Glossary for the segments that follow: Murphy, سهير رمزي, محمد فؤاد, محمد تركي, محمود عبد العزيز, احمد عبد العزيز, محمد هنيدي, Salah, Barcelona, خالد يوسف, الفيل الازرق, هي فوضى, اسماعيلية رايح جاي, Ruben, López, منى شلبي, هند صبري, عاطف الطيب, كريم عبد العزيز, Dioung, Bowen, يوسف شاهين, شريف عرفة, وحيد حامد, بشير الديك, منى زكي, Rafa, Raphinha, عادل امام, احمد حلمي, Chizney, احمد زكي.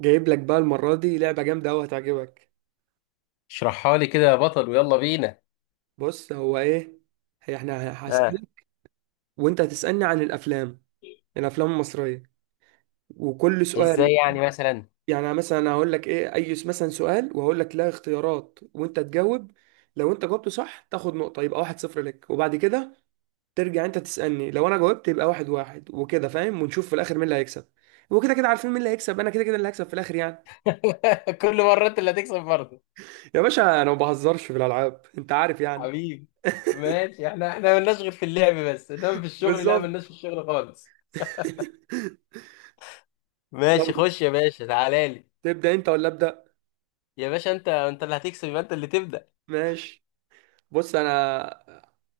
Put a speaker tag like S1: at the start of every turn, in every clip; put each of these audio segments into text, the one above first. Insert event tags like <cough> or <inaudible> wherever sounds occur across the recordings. S1: جايب لك بقى المرة دي لعبة جامدة أوي هتعجبك.
S2: اشرحها لي كده يا بطل، ويلا بينا.
S1: بص هو إيه، هي إحنا
S2: اه.
S1: هسألك وأنت هتسألني عن الأفلام، الأفلام المصرية، وكل سؤال
S2: ازاي يعني مثلا؟
S1: يعني مثلا أنا هقول لك إيه أي مثلا سؤال وهقول لك لا اختيارات وأنت تجاوب. لو أنت جاوبته صح تاخد نقطة، يبقى 1-0 لك، وبعد كده ترجع أنت تسألني، لو أنا جاوبت يبقى 1-1 وكده، فاهم؟ ونشوف في الآخر مين اللي هيكسب. وكده كده عارفين مين اللي هيكسب، أنا كده كده اللي هكسب في الآخر يعني.
S2: <laughs> كل مرة انت اللي هتكسب برضه.
S1: يا باشا أنا ما بهزرش في الألعاب، أنت عارف يعني.
S2: حبيبي.
S1: <laughs>
S2: ماشي، احنا ملناش غير في اللعب، بس انما في الشغل لا،
S1: بالظبط.
S2: ملناش في الشغل خالص.
S1: <laughs>
S2: ماشي،
S1: يلا.
S2: خش يا باشا، تعالى لي.
S1: تبدأ انت ولا ابدأ؟
S2: يا باشا، انت اللي هتكسب، يبقى انت اللي تبدأ.
S1: ماشي. بص انا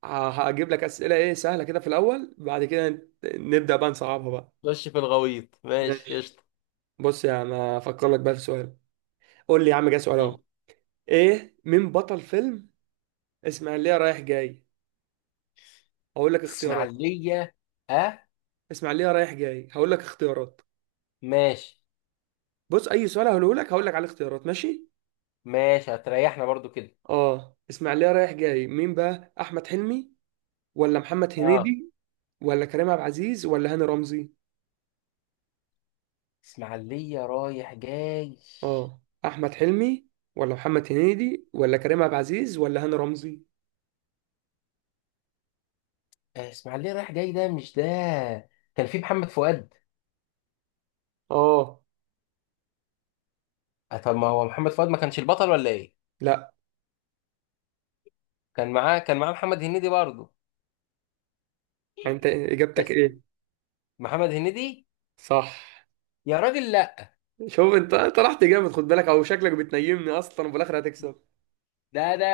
S1: هجيب لك أسئلة ايه سهلة كده في الاول، بعد كده نبدأ بقى نصعبها بقى.
S2: خش في الغويط، ماشي
S1: ماشي.
S2: قشطة.
S1: بص يا عم هفكر لك بقى في سؤال. قول لي يا عم جه سؤال
S2: م.
S1: اهو. ايه، مين بطل فيلم اسماعيلية رايح جاي؟ هقول لك اختيارات.
S2: اسماعيلية. اه.
S1: اسماعيلية رايح جاي، هقول لك اختيارات.
S2: ماشي.
S1: بص اي سؤال هقوله لك هقول لك على الاختيارات، ماشي.
S2: ماشي، هتريحنا برضو كده.
S1: اه، اسماعيلية رايح جاي مين بقى، احمد حلمي ولا محمد
S2: اه
S1: هنيدي ولا كريم عبد العزيز ولا هاني رمزي؟
S2: اسماعيلية رايح جاي.
S1: اه، احمد حلمي ولا محمد هنيدي ولا كريم عبد العزيز ولا هاني رمزي؟
S2: اسماعيلية رايح جاي ده مش ده. كان في محمد فؤاد.
S1: اه.
S2: طب ما هو محمد فؤاد ما كانش البطل، ولا ايه؟
S1: لا.
S2: كان معاه محمد هنيدي برضه.
S1: انت اجابتك
S2: بس.
S1: ايه؟
S2: محمد هنيدي.
S1: صح.
S2: يا راجل، لا.
S1: شوف انت، رحت جامد، خد بالك، او شكلك بتنيمني اصلا وفي الاخر هتكسب.
S2: ده ده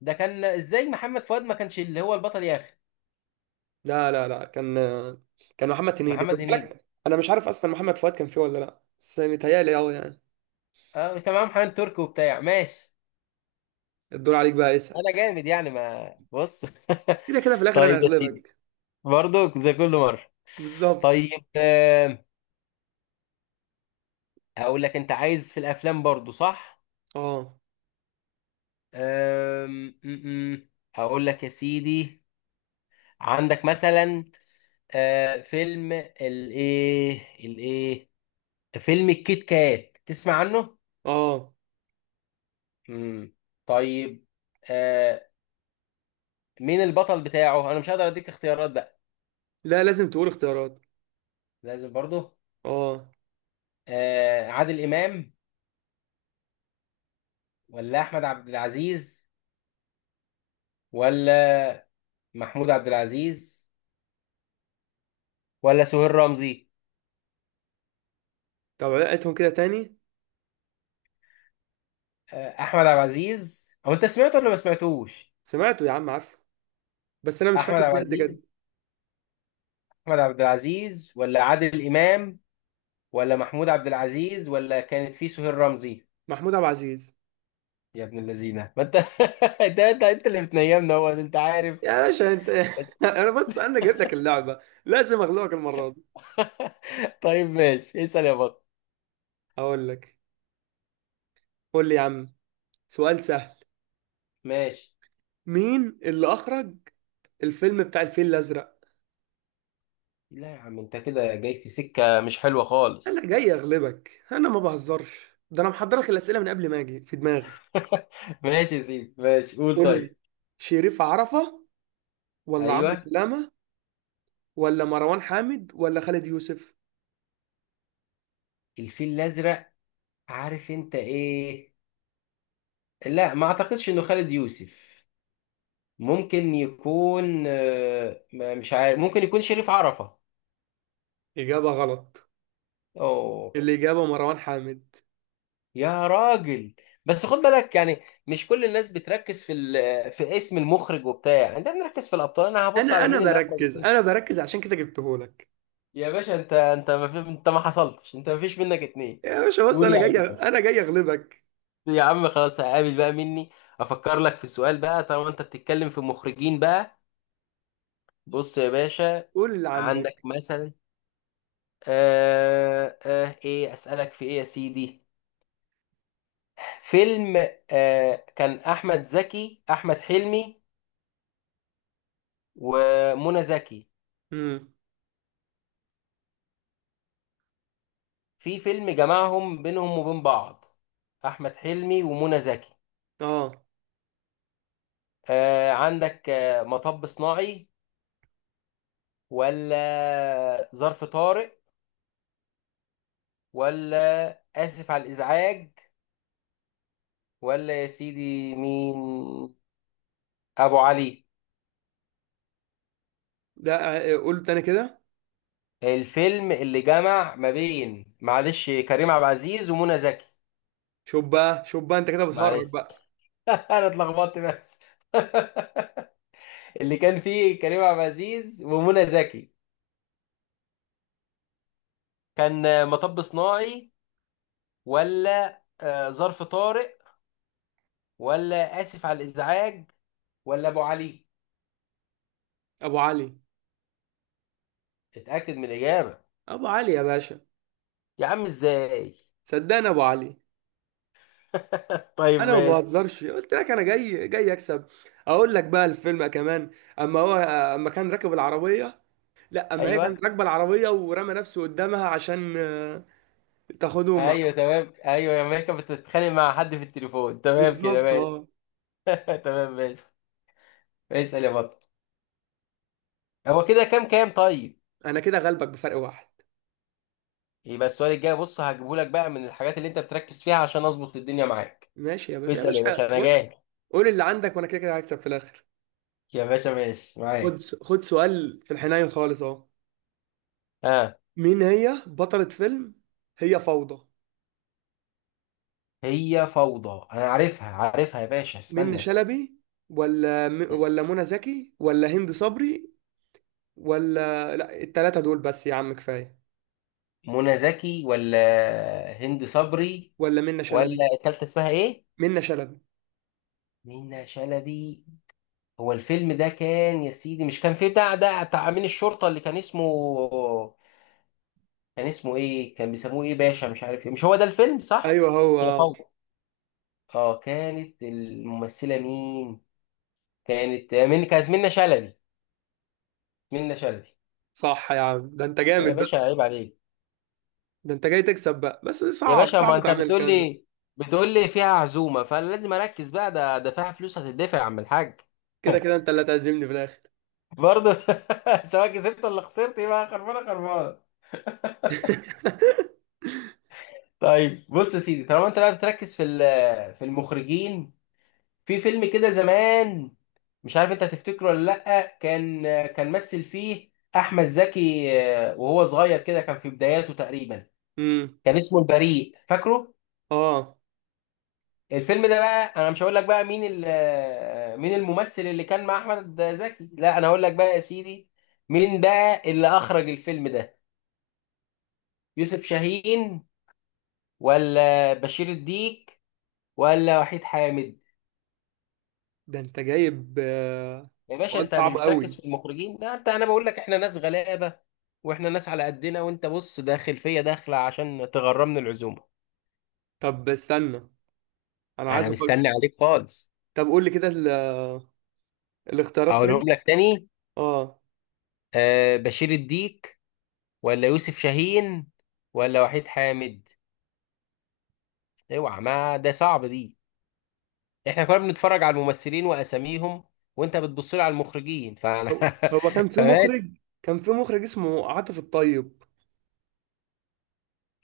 S2: ده كان ازاي محمد فؤاد ما كانش اللي هو البطل يا اخي؟
S1: لا لا لا، كان، كان محمد هنيدي. خد
S2: محمد هنيدي.
S1: بالك انا مش عارف اصلا محمد فؤاد كان فيه ولا لا، بس متهيألي اه يعني.
S2: اه كان معاه محمد تركي وبتاع، ماشي.
S1: الدور عليك بقى، اسأل.
S2: انا جامد يعني، ما بص.
S1: كده كده في
S2: <laughs>
S1: الاخر انا
S2: طيب يا سيدي.
S1: هغلبك.
S2: برضه زي كل مره.
S1: بالظبط.
S2: طيب، اقول لك، انت عايز في الافلام برضه صح؟
S1: اه.
S2: آم، م- م. اقول لك يا سيدي، عندك مثلا فيلم الايه فيلم الكيت كات، تسمع عنه؟
S1: اه.
S2: امم. طيب. آه مين البطل بتاعه؟ انا مش هقدر اديك اختيارات بقى.
S1: لا لازم تقول اختيارات.
S2: لازم برضه.
S1: اه.
S2: عادل امام، ولا احمد عبد العزيز، ولا محمود عبد العزيز، ولا سهير رمزي؟
S1: طب عيدهم كده تاني.
S2: احمد عبد العزيز، او انت سمعته ولا ما سمعتوش؟
S1: سمعته يا عم عارفه، بس انا مش
S2: احمد
S1: فاكر
S2: عبد
S1: فيه قد كده.
S2: العزيز. احمد عبد العزيز ولا عادل امام، ولا محمود عبد العزيز، ولا كانت في سهير رمزي؟
S1: محمود عبد العزيز.
S2: يا ابن اللذينه ما انت. <laughs> ده انت اللي بتنيمنا هو، انت عارف.
S1: يا باشا انت.
S2: بس.
S1: <laughs> انا بص، انا جايب لك اللعبه، لازم اغلبك المره دي.
S2: <laughs> طيب ماشي، اسال يا بطل.
S1: اقول لك، قول لي يا عم سؤال سهل،
S2: ماشي.
S1: مين اللي اخرج الفيلم بتاع الفيل الازرق؟
S2: لا يا عم، انت كده جاي في سكه مش حلوه
S1: انا
S2: خالص.
S1: جاي اغلبك، انا ما بهزرش، ده انا محضر لك الاسئله من قبل ما اجي في دماغي.
S2: <laughs> ماشي يا سيدي، ماشي قول
S1: قول
S2: طيب.
S1: لي. شريف عرفة ولا عمرو
S2: ايوه.
S1: سلامة ولا مروان حامد ولا خالد يوسف؟
S2: الفيل الازرق. عارف انت ايه؟ لا ما اعتقدش انه خالد يوسف. ممكن يكون، مش عارف، ممكن يكون شريف عرفة.
S1: اجابه غلط.
S2: اوه.
S1: الاجابه مروان حامد.
S2: يا راجل. بس خد بالك يعني، مش كل الناس بتركز في اسم المخرج وبتاع يعني، انت بنركز في الابطال، انا هبص
S1: انا
S2: على
S1: انا
S2: مين اللي اخرج
S1: بركز،
S2: الفيلم.
S1: انا بركز عشان كده جبتهولك.
S2: يا باشا، انت ما في... انت ما حصلتش، انت ما فيش منك اتنين.
S1: يا باشا بص،
S2: قول يا
S1: انا جاي،
S2: عم باشا.
S1: انا جاي اغلبك.
S2: يا عم خلاص، هقابل بقى مني. افكر لك في سؤال بقى طالما انت بتتكلم في مخرجين بقى. بص يا باشا،
S1: قول اللي
S2: عندك
S1: عندك.
S2: مثلا، ايه اسالك في ايه يا سيدي؟ فيلم، كان احمد حلمي ومنى زكي،
S1: امم.
S2: في فيلم جمعهم بينهم وبين بعض؟ احمد حلمي ومنى زكي.
S1: اه.
S2: عندك مطب صناعي، ولا ظرف طارق، ولا اسف على الازعاج، ولا يا سيدي مين؟ ابو علي؟
S1: لا، قول تاني كده.
S2: الفيلم اللي جمع ما بين، معلش، كريم عبد العزيز ومنى زكي.
S1: شوف بقى شوف بقى، انت كده بتهرج
S2: معلش.
S1: بقى.
S2: <laughs> انا اتلخبطت بس. <laughs> اللي كان فيه كريم عبد العزيز ومنى زكي، كان مطب صناعي، ولا ظرف طارئ، ولا آسف على الإزعاج، ولا أبو علي؟
S1: ابو علي.
S2: اتأكد من الإجابة.
S1: ابو علي يا باشا.
S2: يا عم إزاي؟
S1: صدقني ابو علي.
S2: <laughs> طيب
S1: انا ما
S2: ماشي.
S1: بهزرش قلت لك، انا جاي جاي اكسب. اقول لك بقى الفيلم كمان. اما هو، اما كان راكب العربيه، لا اما هي
S2: أيوه.
S1: كانت راكبه العربيه ورمى نفسه قدامها عشان تاخده مع.
S2: أيوه تمام، أيوه يا ماما كانت بتتخانق مع حد في التليفون،
S1: <laughs>
S2: تمام كده،
S1: بالظبط
S2: ماشي.
S1: اه.
S2: <laughs> تمام ماشي. اسأل يا بطل. هو كده كام طيب؟
S1: انا كده غلبك بفرق واحد.
S2: يبقى السؤال الجاي بص هجيبه لك بقى من الحاجات اللي أنت بتركز فيها عشان أظبط الدنيا معاك.
S1: ماشي يا باشا، يا
S2: اسأل يا باشا،
S1: باشا
S2: أنا
S1: بص.
S2: جاي.
S1: قول اللي عندك وانا كده كده هكسب في الاخر.
S2: يا باشا ماشي
S1: خد
S2: معاك.
S1: خد سؤال في الحنين خالص اهو.
S2: آه
S1: مين هي بطلة فيلم هي فوضى؟
S2: هي فوضى. أنا عارفها عارفها يا باشا،
S1: منة
S2: استنى.
S1: شلبي ولا ولا منى زكي ولا هند صبري، ولا لا التلاتة دول بس يا عم كفاية،
S2: منى زكي ولا هند صبري؟
S1: ولا منة شلبي؟
S2: ولا التالتة اسمها ايه؟
S1: منة شلبي.
S2: منى شلبي. هو الفيلم ده كان يا سيدي، مش كان فيه بتاع ده بتاع امين الشرطة اللي كان اسمه، كان اسمه ايه؟ كان بيسموه ايه باشا، مش عارف ايه، مش هو ده الفيلم صح؟
S1: ايوه هو
S2: هي
S1: آه.
S2: فوضى. اه كانت الممثلة مين؟ كانت منى شلبي. منى شلبي.
S1: صح يا عم، ده انت
S2: يا
S1: جامد
S2: باشا
S1: بقى.
S2: عيب عليك.
S1: ده انت جاي تكسب بقى، بس
S2: يا
S1: صعب
S2: باشا،
S1: صعب
S2: ما انت
S1: تعمل
S2: بتقول
S1: الكلام ده.
S2: لي، بتقول لي فيها عزومة فلازم اركز بقى، ده فيها فلوس هتدفع يا عم الحاج.
S1: كده
S2: <laughs>
S1: كده انت اللي هتعزمني في الاخر.
S2: برضه. <laughs> سواء كسبت ولا خسرت يبقى خربانه خربانه.
S1: <laughs>
S2: طيب بص يا سيدي، طالما انت بقى بتركز في المخرجين، في فيلم كده زمان، مش عارف انت هتفتكره ولا لا. كان، مثل فيه احمد زكي، وهو صغير كده، كان في بداياته تقريبا،
S1: امم،
S2: كان اسمه البريء، فاكره؟
S1: اه.
S2: الفيلم ده بقى، انا مش هقول لك بقى مين مين الممثل اللي كان مع احمد زكي، لا انا هقول لك بقى يا سيدي، مين بقى اللي اخرج الفيلم ده؟ يوسف شاهين، ولا بشير الديك، ولا وحيد حامد؟
S1: ده انت جايب
S2: يا باشا
S1: سؤال
S2: انت مش
S1: صعب
S2: بتركز
S1: قوي.
S2: في المخرجين؟ لا انا بقول لك احنا ناس غلابه، واحنا ناس على قدنا، وانت بص داخل فيا داخله عشان تغرمني العزومه.
S1: طب استنى، انا
S2: انا
S1: عايز
S2: مستني
S1: افكر.
S2: عليك خالص.
S1: طب قول لي كده الاختيارات
S2: اقولهم
S1: تاني.
S2: لك تاني.
S1: اه.
S2: بشير الديك، ولا يوسف شاهين، ولا وحيد حامد. اوعى، ما ده صعب دي. احنا كنا بنتفرج على الممثلين واساميهم، وانت بتبص لي على المخرجين فانا.
S1: هو هو كان
S2: <laughs>
S1: في
S2: فماشي.
S1: مخرج، كان في مخرج اسمه عاطف الطيب.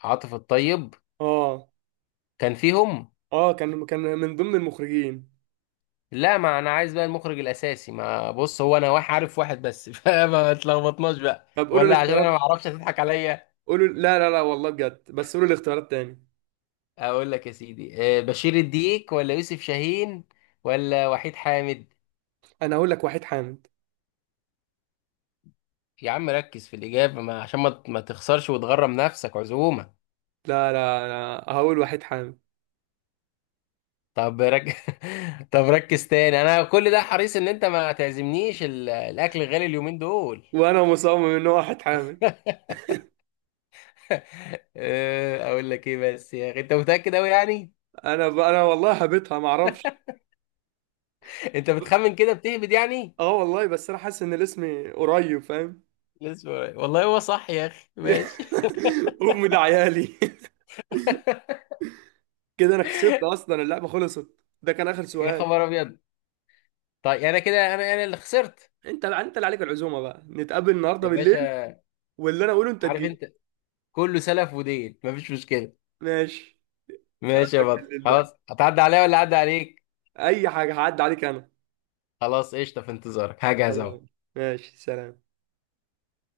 S2: عاطف الطيب
S1: اه.
S2: كان فيهم.
S1: اه، كان من ضمن المخرجين.
S2: لا ما انا عايز بقى المخرج الاساسي، ما بص هو انا واحد عارف واحد بس. <laughs> فما تلخبطناش بقى،
S1: طب قولوا
S2: ولا عشان انا ما
S1: الاختيارات،
S2: اعرفش هتضحك عليا.
S1: قولوا. لا لا لا والله بجد، بس قولوا الاختيارات تاني.
S2: اقول لك يا سيدي، بشير الديك، ولا يوسف شاهين، ولا وحيد حامد؟
S1: انا هقول لك وحيد حامد.
S2: يا عم ركز في الاجابه ما، عشان ما تخسرش وتغرم نفسك عزومه.
S1: لا لا، انا هقول وحيد حامد.
S2: طب رك... <laughs> طب ركز تاني، انا كل ده حريص ان انت ما تعزمنيش الاكل غالي اليومين دول.
S1: وانا مصمم ان هو وحيد حامد.
S2: <laughs> اقول لك ايه بس يا اخي، انت متاكد قوي يعني؟
S1: انا انا والله هبتها ما اعرفش.
S2: <laughs> انت بتخمن كده، بتهبد يعني؟
S1: اه والله، بس انا حاسس ان الاسم قريب، فاهم.
S2: لسه ورايا. والله هو صح يا اخي، ماشي.
S1: <laughs> امي ده عيالي. كده انا كسبت اصلا، اللعبه خلصت، ده كان اخر
S2: <laughs> يا
S1: سؤال.
S2: خبر ابيض. طيب، انا كده انا اللي خسرت.
S1: انت انت اللي عليك العزومه بقى، نتقابل النهارده
S2: يا
S1: بالليل،
S2: باشا
S1: واللي انا اقوله انت
S2: عارف
S1: تجيبه.
S2: انت، كله سلف ودين، مفيش مشكله.
S1: ماشي.
S2: ماشي يا
S1: اقابلك
S2: بطل،
S1: بالليل بقى،
S2: خلاص، هتعدي عليا ولا عدى عليك؟
S1: اي حاجه هعدي عليك انا.
S2: خلاص قشطه، في انتظارك هجهز اهو.
S1: يلا. ماشي، سلام.